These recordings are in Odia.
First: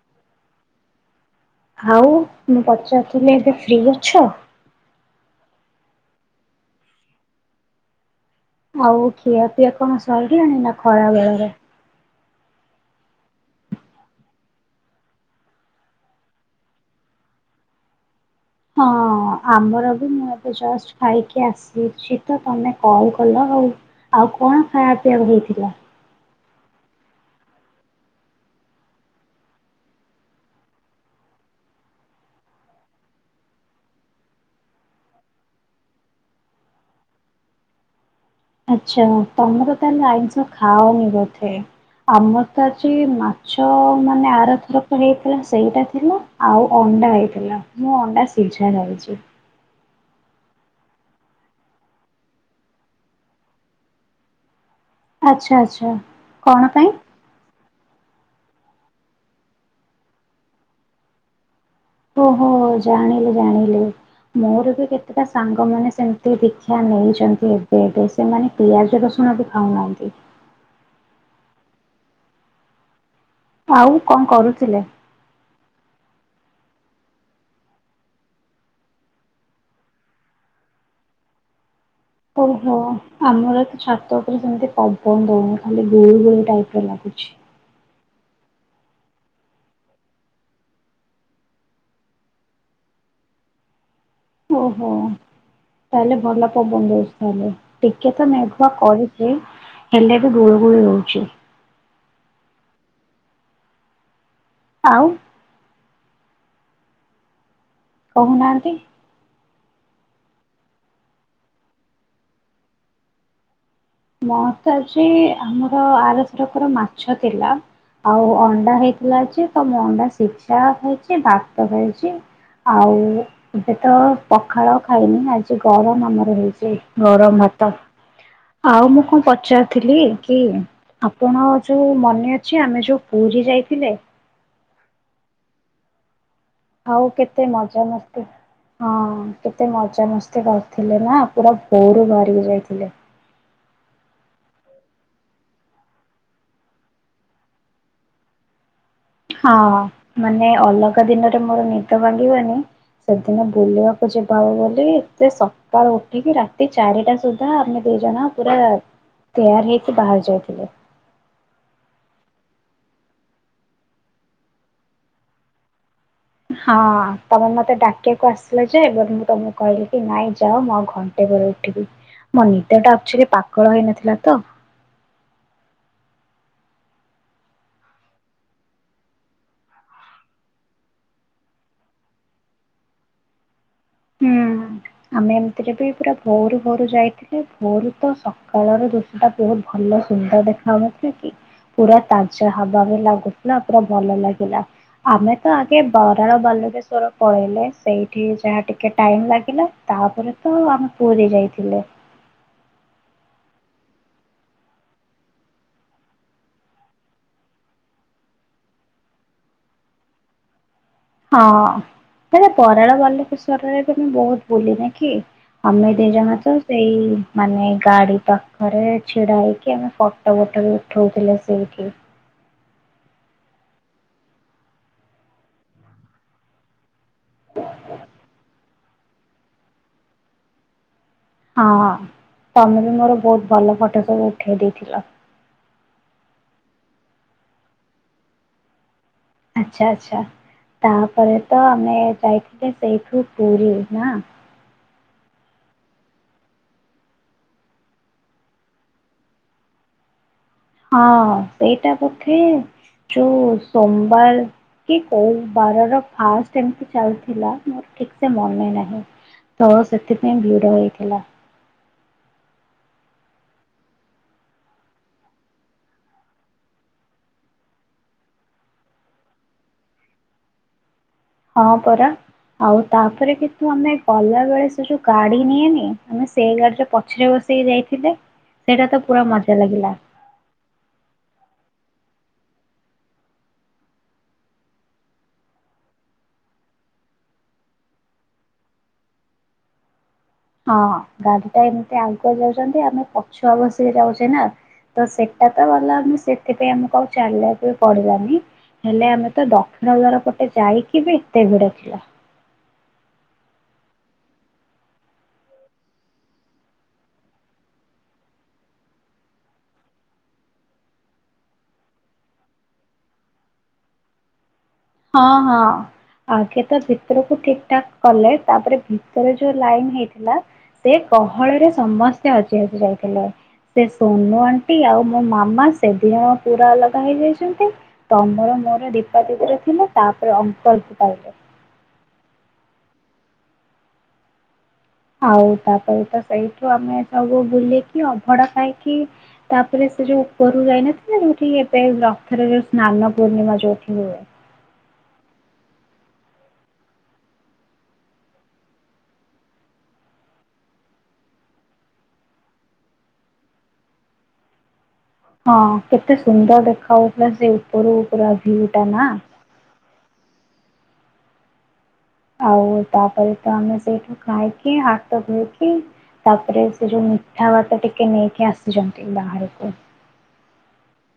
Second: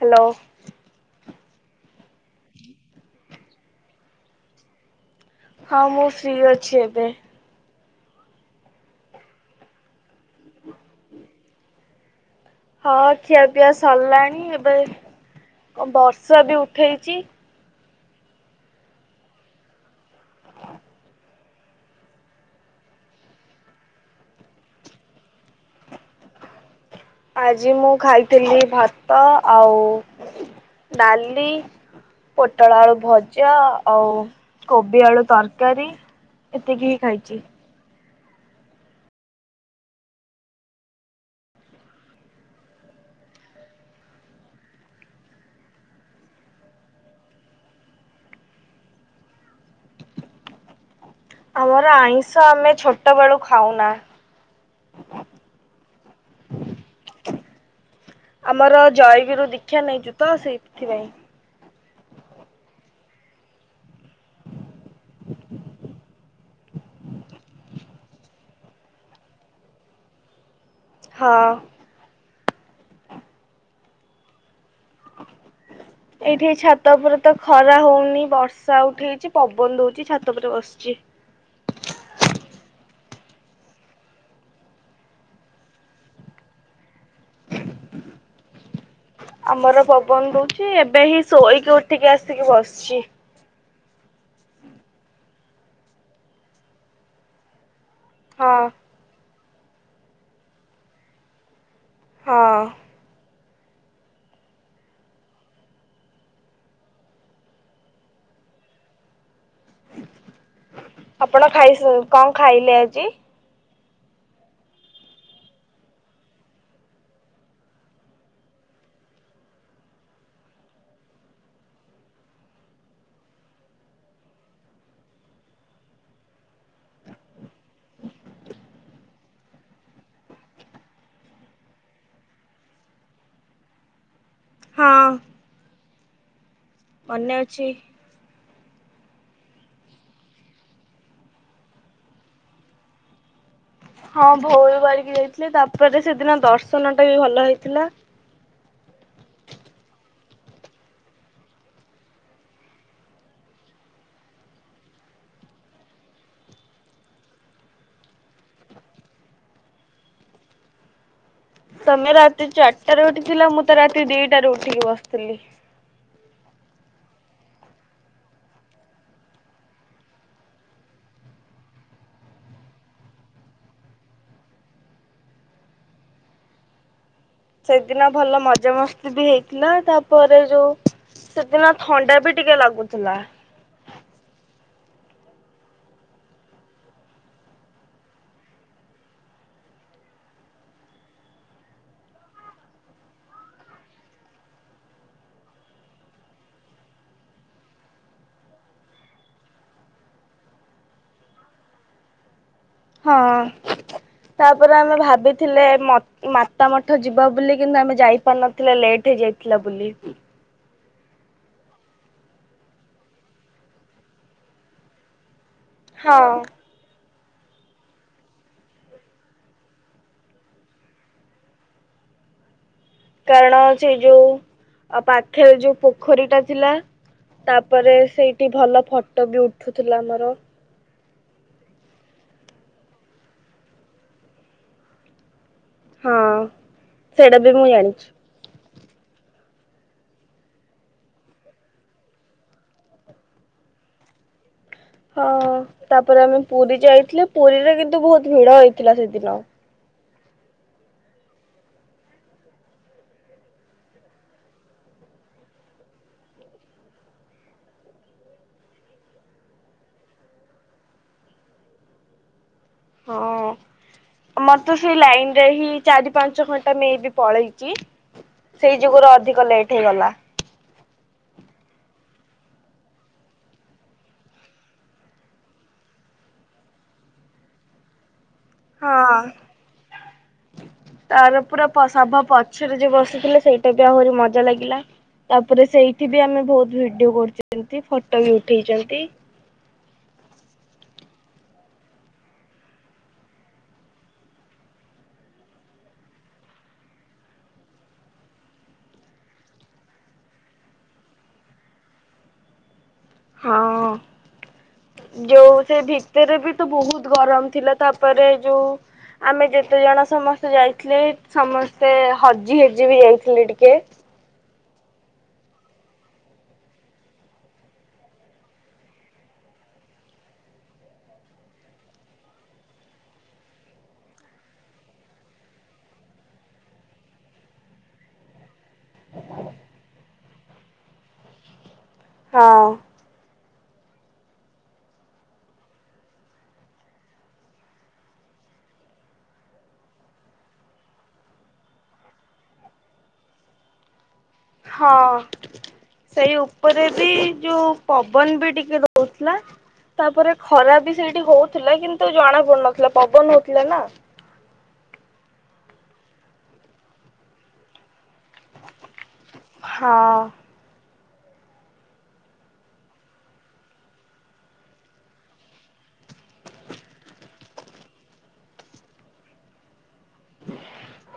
ହାଲୋ। ଆଉ ମୁଁ ପଚାରୁଥୁଲି ଏବେ ଫ୍ରି ଅଛ? ହଁ ମୁଁ ଫ୍ରୀ ଅଛି ଏବେ। ଆଉ ଖିଆ ପିଆ କଣ ସରିଲାଣି ନାଁ ଖରା ବେଳର ହଁ ଖିଆ ପିଆ ସରିଲାଣି ଏବେ କଁ ବର୍ଷା ବି ଉଠେଇଚି। ହଁ ଆମର ବି ମୁଁ ଏବେ ଜଷ୍ଟ ଖାଇକି ଆସିଚି ତ ତମେ କଲ କଲ। ଆଉ ଆଉ କଣ ଖାଇବା ପିଇବାକୁ ହେଇଥିଲା? ଆଜି ମୁଁ ଖାଇଥିଲି ଭାତ ଆଉ ଡାଲି ପୋଟଳ ଆଳୁ ଭଜା ଆଉ କୋବି ଆଳୁ ତରକାରୀ ଏତିକି ହିଁ ଖାଇଚି। ଆଚ୍ଛା ତମର ତାହେଲେ ଆଇଁଷ ଖାଅନି ବଧେ। ଆମର ତ ଆଜି ମାଛ ମାନେ ଆରଥରକ ହେଇଥିଲା ସେଇଟା ଥିଲା ଆଉ ଅଣ୍ଡା ହେଇଥିଲା ମୁଁ ଅଣ୍ଡା ସିଝା ଖାଇଚି। ଆମର ଆଇଁଷ ଆମେ ଛୋଟ ବେଳୁ ଖାଉନା। ଆଚ୍ଛା ଆଚ୍ଛା କଣ ପାଇଁ? ଆମର ଜୟଗୁରୁ ଦୀକ୍ଷା ନେଇଚି ତ ସେଇଥିପାଇଁ। ଓହୋ ଜାଣିଲି ଜାଣିଲି ମୋର ବି କେତେଟା ସାଙ୍ଗ ମାନ ସେମିତି ଦୀକ୍ଷା ନେଇଛନ୍ତି। ଏବେ ଏବେ ସେମାନେ ପିଆଜ ରସୁଣ ବି ଖାଉନାହାନ୍ତି। ହଁ। ଆଉ କଣ କରୁଥିଲେ? ଏଇଠି ଛାତ ଉପରେ ତ ଖରା ହଉନି ବର୍ଷା ଉଠେଇଛି ପବନ ଦଉଛି ଛାତ ଉପରେ ବସିଛି। ଓହୋ ଆମର ତ ଛାତ ଉପରେ ସେମତି ପବନ ଦଉନି ଖାଲି ଗୁଳିୁ ଗୁଳି ଟାଇପ ଲାଗୁଛି। ଆମର ପବନ ଦଉଛି ଏବେ ହିଁ ଶୋଇକି ଉଠିକି ଆସିକି ବସିଛି। ଓହୋ ତାହେଲେ ଭଲ ପବନ ଦଉଚି ତାହେଲେ। ଟିକେ ତ ହଁ ମେଘୁଆ କରିଛି। ହେଲେ ବି ଗୁଳୁ ଗୁଳି ହଉଛି। ହଁ। ଆଉ କହୁନାହାନ୍ତି। ଆପଣ ଖାଇ ସା କଣ ଖାଇଲେ ଆଜି? ମୋର ତ ଆଜି ଆମର ଆରଥରକର ମାଛ ଥିଲା ଆଉ ଅଣ୍ଡା ହେଇଥିଲା ଆଜି ତ ମୁ ଅଣ୍ଡା ସିଝା ହେଇଛି ଭାତ ହେଇଛି। ଆଉ ଏବେ ତ ପଖାଳ ଖାଇନି ଆଜି ଗରମ ଆମର ହେଇଛି ଗରମ ଭାତ। ଆଉ ମୁଁ କଣ ପଚାରିଥିଲି କି ଆପଣ ଯୋଉ ମନେ ଅଛି ଆମେ ଯୋଉ ପୁରୀ ଯାଇଥିଲେ। ହଁ। ଆଉ ମନେ କେତେ ଅଛି। ମଜାମସ୍ତି ହଁ କେତେ ମଜାମସ୍ତି କରିଥିଲେ ନା ପୁରା ଭୋରୁ ଭାରିକି ଯାଇଥିଲେ। ହଁ ଭୋରୁ ବାହାରିକି ଯାଇଥିଲେ। ତାପରେ ସେଦିନ ଦର୍ଶନ ଟା ବି ଭଲ ହେଇଥିଲା। ହଁ ମାନେ ଅଲଗା ଦିନରେ ମୋର ନିଦ ଭାଙ୍ଗିବନି ସେଦିନ ବୁଲିବାକୁ ଯିବା ହବ ବୋଲି ଏତେ ସକାଳୁ ଉଠିକି ରାତି ଚାରିଟା ସୁଦ୍ଧା ଆମେ ଦି ଜଣ ପୁରା ତେୟାର ହେଇକି ବାହାରି ଯାଇଥିଲେ। ତମେ ରାତି ଚାରିଟାରେ ଉଠିଥିଲା ମୁଁ ତ ରାତି ଦିଟାରେ ଉଠିକି ବସିଥିଲି। ହଁ ତମେ ମତେ ଡାକିବାକୁ ଆସିଲ ଯେ? ବଟ ମୁଁ ତମକୁ କହିଲି କି ନାଇଁ ଯାଅ ମୁଁ ଆଉ ଘଣ୍ଟେ ପରେ ଉଠିବି ମୋ ନିଦ ଟା ଆକ୍ଚୁଆଲି ପାାକଳ ହୋଇନଥିଲା ତ। ସେଦିନ ଭଲ ମଜା ମସ୍ତି ବି ହେଇଥିଲା ତାପରେ ଯୋଉ ସେଦିନ ଥଣ୍ଡା ବି ଟିକେ ଲାଗୁଥିଲା। ହୁଁ ଆମେ ଏମିତିରେ ବି ପୁରା ଭୋରୁ ଭୋରୁ ଯାଇଥିଲେ। ଭୋରୁ ତ ସକାଳର ଦୃଶ୍ୟ ଟା ବହୁତ ଭଲ ସୁନ୍ଦର ଦେଖାଯାଉନଥିଲେ କି ପୁରା ତାଜା ହାୱା ବି ଲାଗୁଥିଲା ପୁରା ଭଲ ଲାଗିଲା। ଆମେ ତ ଆଗେ ବାରାଳ ବାଲଗେଶ୍ଵର ପଳେଇଲେ ସେଇଠି ଯାହା ଟିକେ କେ ଟାଇମ ଲାଗିଲା ତାପରେ ତ ଆମେ ପୁରୀ ଯାଇଥିଲେ। ହଁ ତାପରେ ଆମେ ଭାବିଥିଲେ ମତ ମାତା ମଠ ଯିବା ବୋଲି କିନ୍ତୁ ଆମେ ଯାଇପାରିନଥିଲେ ଲେଟ୍ ହେଇଯାଇଥିଲା ବୋଲି। ହଁ ହେ ବାରାଳ ବାଲକେଶ୍ଵରରେ ବି ମୁଁ ବହୁତ ବୁଲିନି କି? ଆମେ ଦି ହଁ ଜଣ ତ ସେଇ ମାନେ ଗାଡି ପାଖରେ ଛିଡା ହେଇକି ଆମେ ଫଟୋ ଫଟ ବି ଉଠଉଥିଲେ ସେଇଠି। କାରଣ ସେଇ ଯୋଉ ପାଖରେ ଯୋଉ ପୋଖରୀ ଟା ଥିଲା ତାପରେ ସେଇଠି ଭଲ ଫଟୋ ବି ଉଠୁଥିଲା ଆମର। ହଁ ତମେ ବି ମୋର ବହୁତ ଭଲ ଫଟୋ ସବୁ ଉଠେଇ ଦେଇଥିଲ। ହଁ ସେଇଟା ବି ମୁଁ ଜାଣିଛି। ଆଛା ଆଚ୍ଛା ତାପରେ ତ ଆମେ ଯାଇଥିଲେ ସେଇଠୁ ପୁରୀ ନା। ହଁ ତାପରେ ଆମେ ପୁରୀ ଯାଇଥିଲେ ପୁରୀରେ କିନ୍ତୁ ବହୁତ ଭିଡ ହେଇଥିଲା ସେଦିନ। ହଁ ସେଇଟା ବୋଧେ ଯୋଉ ସୋମବାର କି କୋଉ ବାରର ଫାଷ୍ଟ ଏମିତି ଚାଲିଥିଲା ମୋର ଠିକ ସେ ମନେ ନାହିଁ ତ ସେଥିପାଇଁ ଭିଡ଼ ହେଇଥିଲା। ହଁ ମତେ ସେଇ ଲାଇନ ରେ ହିଁ ଚାରି ପାଞ୍ଚ ଘଣ୍ଟା ନେଇବି ପଳେଇଛି ସେଇ ଯୁଗରୁ ଅଧିକ ଲେଟ୍ ହେଇଗଲା। ହଁ ପରା ଆଉ ତାପରେ କିନ୍ତୁ ଆମେ ଗଲା ବେଳେ ସେ ଯୋଉ ଗାଡି ନିଏନି ଆମେ ସେଇ ଗାଡିରେ ପଛରେ ବସେଇକି ଯାଇଥିଲେ। ସେଇଟା ତ ପୁରା ମଜା ଲାଗିଲା। ହଁ ତାର ପୁର ସଭା ପଛରେ ଯ ବସିଥିଲେ ସେଇଟା ବି ଆହୁରି ମଜା ଲାଗିଲା ତାପରେ ସେଇଠି ବି ଆମେ ବହୁତ ଭିଡିଓ କରୁଛନ୍ତି ଫଟୋ ବି ଉଠେଇଛନ୍ତି। ହଁ ଗାଡିଟା ଏମିତି ଆଗୁଆ ଯାଉଛନ୍ତି ଆମେ ପଛୁଆ ବସିକି ଯାଉଛେ ନା ତ ସେଟା ତ ଗଲା ସେଥିପାଇଁ ଆମେ ଚାଲାକି କରିବାନି ହେଲେ ଆମେ ତ ଦକ୍ଷିଣଦ୍ଵାର ପଟେ ଯାଇକି ବି ଏତେ ଭିଡ ଥିଲା। ହଁ ଯୋଉ ସେ ଭିତରେ ବି ତ ବହୁତ ଗରମ ଥିଲା ତାପରେ ଯୋଉ ଆମେ ଯେତେ ଜଣ ସମସ୍ତେ ଯାଇଥିଲେ ସମସ୍ତେ ହଜି ହଜି ବି ଯାଇଥିଲେ ଟିକେ ହଁ ହଁ ଆଗେ ତ ଭିତରକୁ ଠିକ ଠାକ୍ କଲେ ତାପରେ ଭିତରେ ଯୋଉ ଲାଇନ ହେଇଥିଲା ସେ କହଳରେ ସମସ୍ତେ ହଜି ହଜି ଯାଇଥିଲେ ସେ ସୋନୁ ଆଣ୍ଟି ଆଉ ମୋ ମାମା ସେଦିନ ପୁରା ଅଲଗା ହେଇଯାଇଛନ୍ତି ତମର ମୋ ଦୀପା ଦରେ ତାପରେ ଅଙ୍କଳ ପାଇଲେ ହଁ ଆଉ ତାପରେ ତ ସେଇଠୁ ଆମେ ସବୁ ବୁଲିକି ଅଭଡା ଖାଇକି ତାପରେ ସେ ଯୋଉ ଉପରୁ ଯାଇନଥିଲା ଯୋଉଠି ଏବେ ରଥରେ ଯୋଉ ସ୍ନାନ ପୂର୍ଣ୍ଣିମା ଯୋଉଠି ହୁଏ। ହଁ ସେଇ ଉପରେ ବି ଯୋଉ ପବନ ବି ଟିକେ ଦଉଥିଲା ତାପରେ ଖରା ବି ସେଇଠି ହଉଥିଲା କିନ୍ତୁ ଜଣା ପଡୁନଥିଲା ପବନ ହଉଥିଲା ନା ହଁ କେତେ ସୁନ୍ଦର ଦେଖାଯାଉଥିଲା ସେ ଉପର ଉପର ଭିଉ ଟା ନା ହଁ ଆଉ ତାପରେ ତ ଆମେ ସେଇଠୁ ଖାଇକି ହାତ ଧୋଇକି ତାପରେ ସେ ଯୋଉ ମିଠା ଭାତ ଟିକେ ନେଇକି ଆସିଛନ୍ତି ବାହାରକୁ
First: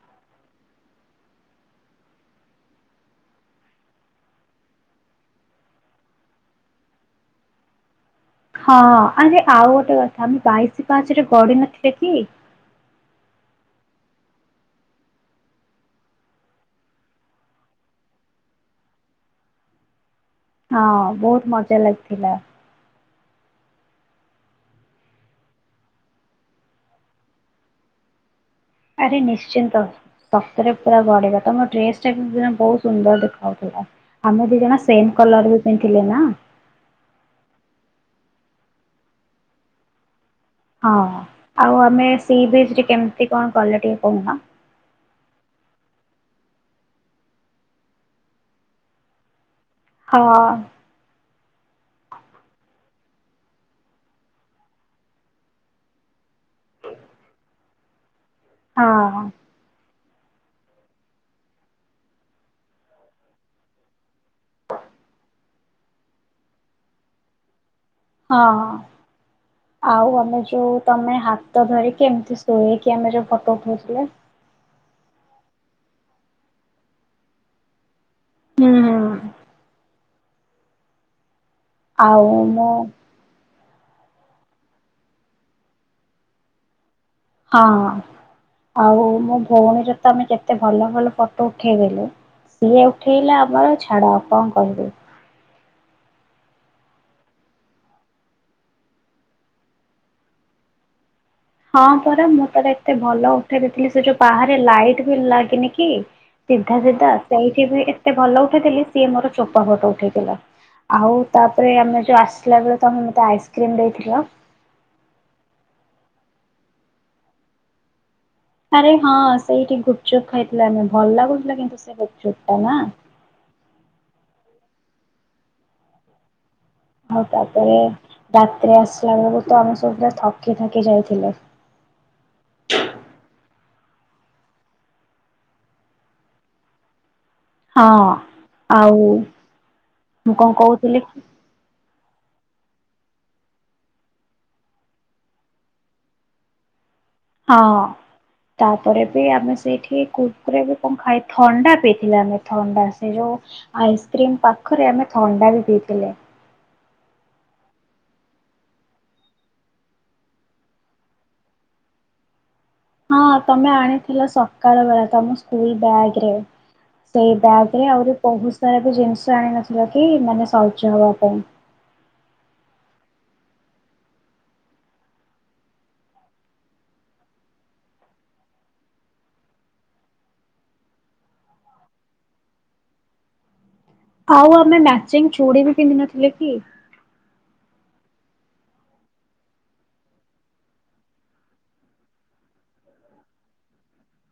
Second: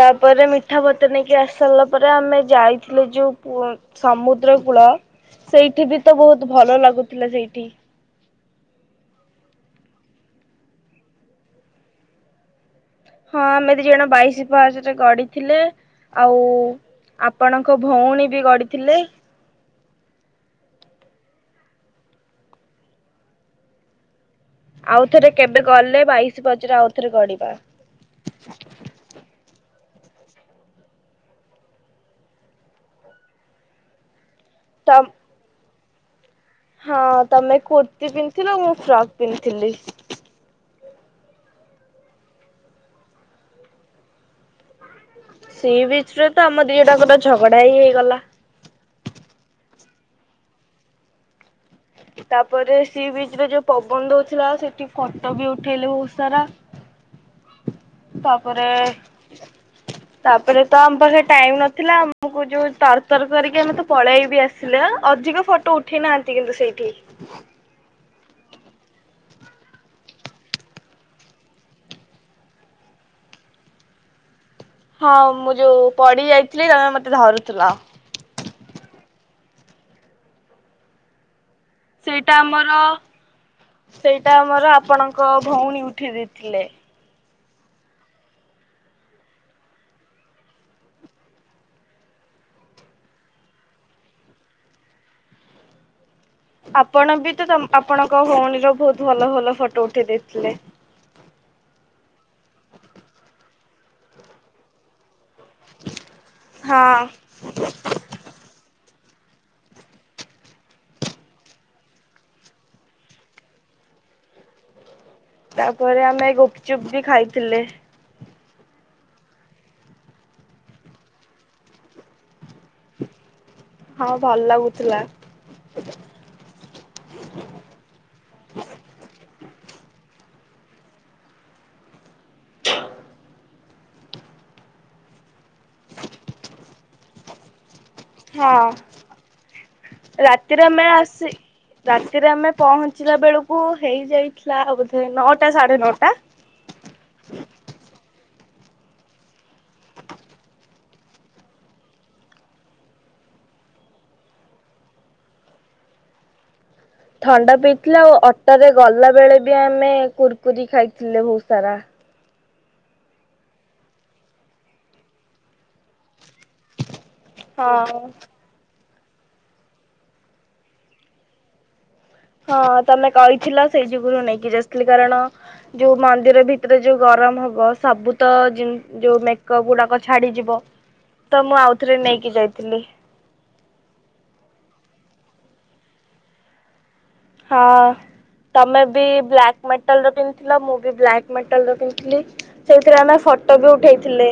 ତାପରେ ମିଠା ଭ। ତ ନେଇକି ଆସି ସାରିଲା ପରେ ଆମେ ଯାଇଥିଲେ ଯୋଉ ସମୁଦ୍ର କୂଳ ସେଇଠି ବି ତ ବହୁତ ଭଲ ଲାଗୁଥିଲା ସେଇଠି ହଁ ଆରେ ଆଉ ଗୋଟେ କଥା ଆମେ ବାଇଶି ପାହାଚରେ ଗଡି ନଥିଲେ କି? ହଁ ଆମେ ଦି ଜଣ ବାଇଶି ପାହାଚରେ ଗଡିଥିଲେ ଆଉ ଆପଣଙ୍କ ଭଉଣୀ ବି ଗଡିଥିଲେ। ହଁ ବହୁତ ମଜା ଲାଗିଥିଲା। ଆଉଥରେ କେବେ ଗଲେ ବାଇଶି ପାହାଚରେ ଆଉଥରେ ଗଡିବା ଆରେ ନିଶ୍ଚିନ୍ତ ସତରେ ପୁରା ଗଡିବା ତମ ଡ୍ରେସ ଟା କି ବହୁତ ସୁନ୍ଦର ଦେଖାଉଥିଲା। ଆମେ ଦି ଜଣ ତ ସେମ କଲର ସେଣ୍ତିିଲ ନା ହଁ ତମେ କୁର୍ତିୀ ପିନ୍ଧଥିଲ ମୁଁ ଫ୍ରକ୍ ପିନ୍ଧିଥିଲି। ହଁ ଆଉ ଆମେ ସି ବିଚ୍ ରେ କେମିତି କଣ କଲେ କହୁନା ସେଇ ବିଚ ରେ ତ ଆମ ଦିଟାକୁର ଝଗଡା ହି ହେଇଗଲା। ହଁ ତାପରେ ସି ବିଚ ରେ ଯୋଉ ପବନ ଦଉଥିଲା ସେଠି ଫଟୋ ବି ଉଠେଇଲେ ବହୁତ ସାରା ତାପରେ ହଁ ତାପରେ ତ ଆମ ପାଖରେ ଟାଇମ ନଥିଲା ଆମକୁ ଯୋଉ ତରତର କରିକି ଆମେ ତ ପଳେଇବି ଆସିଲେ ଅଧିକ ଫଟୋ ଉଠେଇ ନାହାନ୍ତି କିନ୍ତୁ ସେଇ କି? ହଁ ଆଉ ଆମେ ଯୋଉ ତମେ ହାତ ଧରିକି ଏମିତି ଶୋଇକି ଆମେ ଯୋଉ ଫଟୋ ଉଠାଉଥିଲେ। ହଁ ମୁଁ ଯୋଉ ପଡି ଯାଇଥିଲି ତମେ ମତେ ଧରୁଥୁଲ। ହୁଁ ସେଇଟା ଆଉ ମୋ ଆମର ସେଇଟା ଆମର ଆପଣଙ୍କ ଭଉଣୀ ଉଠେଇ ଦେଇଥିଲେ। ହଁ ଆଉ ମୋ ଭଉଣୀର ତମେ କେତେ ଭଲ ଭଲ ଫଟୋ ଉଠେଇ ଦେଲ ସିଏ ଉଠେଇଲା ବେ ଛାଡ କଣ କହିବି? ଆପଣ ବି ତ ଆପଣଙ୍କ ଭଉଣୀର ବହୁତ ଭଲ ଭଲ ଫଟୋ ଉଠେଇ ଦେଇଥିଲେ। ହଁ ପରା ମୁଁ ତାର ଏତେ ଭଲ ଉଠେଇ ଦେଇଥିଲି ସେ ଯୋଉ ବାହାରେ ଲାଇଟ। ଲାଗିନି କି ସିଧା ହଁ ସିଧା ସେଇଠି ବି ଏତେ ଭଲ ଉଠେଇଥିଲି ସିଏ ମୋର ଚୋପା ଫଟ ଉଠେଇଥିଲା ଆଉ ତାପରେ ଆମେ ଯୋଉ ଆସିଲା ବେଳେ ତମେ ମତେ ଆଇସ୍କ୍ରିମ ଦେଇଥିଲ। ତାପରେ ଆମେ ଗୁପଚୁପ ବି ଖାଇଥିଲେ। ଆରେ ହଁ ସେଇଠି ଗୁପଚୁପ ଖାଇଥିଲେ ଆମେ ଭଲ ଲାଗୁଥିଲା କିନ୍ତୁ ସେ ଗୁପଚୁପ ଟା ନା। ହଁ ଭଲ ଲାଗୁଥିଲା। ହଉ ତାପରେ ରାତ୍ରିରେ ଆସିଲା ବେଳକୁ ତ ଆମ ତ ପୁରା ଥକି ଥକି ଯାଇଥିଲେ। ହଁ ହଁ। ଆଉ ମୁଁ କଣ ରାତିରେ ଆମେ କହୁଥିଲି କି? ଆସି ରାତିରେ ଆମେ ପହଞ୍ଚିଲା ବେଳକୁ ହେଇଯାଇଥିଲା ବୋଧେ ନଅଟା ସାଢେ ନଅଟା। ହଁ ତାପରେ ବି ଆମେ ସେଇଠି କୁରକୁରି ବି କଣ ଖାଇ ଥଣ୍ଡା ପିଇଥିଲେ ଆମେ ଥଣ୍ଡା ସେ ଯୋଉ ଆଇସ୍କ୍ରିମ ପାଖରେ ଆମେ ଥଣ୍ଡା ବି ପିଇଥିଲେ। ଥଣ୍ଡା ପିଇଥିଲେ ଆଉ ଅଟୋରେ ଗଲା ବେଳେ ବି ଆମେ କୁୁରକୁରି ଖାଇଥିଲେ ବହୁତ ସାରା। ହଁ ତମେ ଆଣିଥିଲ ସକାଳ ବେଳା ତମ ସ୍କୁଲ ବ୍ୟାଗ ରେ ସେଇ ବ୍ୟାଗରେ ହଁ ଆହୁରି ବହୁତ ସାରା ସବୁ ଜିନିଷ ଆଣିନଥିଲ କି ମାନେ ସଜହବା ପାଇଁ ହଁ ତମେ କହିଥିଲ ସେଇ ଯୁଗୁରୁ ନେଇକି ଯାଇଥିଲି କାରଣ ଯୋଉ ମନ୍ଦିର ଭିତରେ ଯୋଉ ଗରମ ହବ ସବୁ ତ ଯୋଉ ମେକଅପ ଗୁଡାକ ଛାଡିଯିବ ତ ମୁଁ ଆଉଥରେ ନେଇକି ଯାଇଥିଲି। ଆଉ ଆମେ ମ୍ୟାଚିଂ ଚୁଡି ବି ପିନ୍ଧି ନଥିଲେ କି। ହଁ ତମେ ବି ବ୍ଲାକ୍ ମେଟାଲ ର ପିନ୍ଧିଥିଲ ମୁଁ ବି ବ୍ଲାକ୍ ମେଟାଲ ର ପିନ୍ଧଥିଲି ସେଇଥିରେ ଆମେ ଫଟୋ ବି ଉଠେଇଥିଲେ।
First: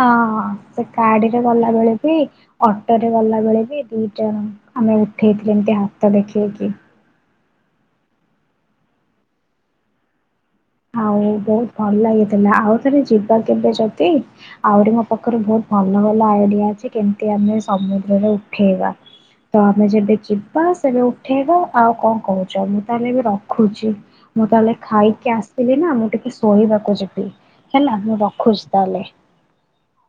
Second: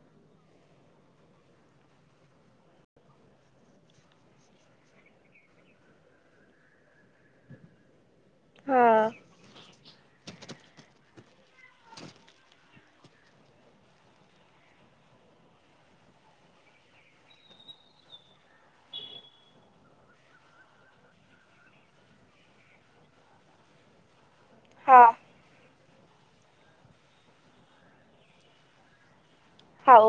ହଁ ସେ ଗାଡିରେ ଗଲାବେେଳେ ବି ଅଟରେ ଗଲା ବେଳେ ବି ଦି ଜଣ ଆମେ ଉଠେଇଥିଲେ ଏମତି ହାତ ଦେଖେଇକି। ହଁ। ଆଉ ବହୁତ ଭଲ ଲାଗିଥିଲା ଆଉ ତାହେଲେ ଯିବା କେବେ ଯଦି ଆହୁରିଙ୍କ ପାଖରୁ ବହୁତ ଭଲ ଭଲ ଆଇଡିଆ ଅଛି କେମିତି ଆମେ ସମୁଦ୍ରରେ ଉଠେଇବା ତ ଆମେ ଯେବେ ଯିବା ସେବେ ଉଠେଇବା ଆଉ କଣ କହୁଛ ମୁଁ ତାହେଲେ ଏବେ ରଖୁଛି। ମୁଁ ତାହେଲେ ଖାଇକି ଆସି ଥିଲିନା ମୁଁ ଟିକେ ଶୋଇବାକୁ ଯିବି ହେଲା ମୁଁ ରଖୁଛି ତାହେଲେ। ହଉ।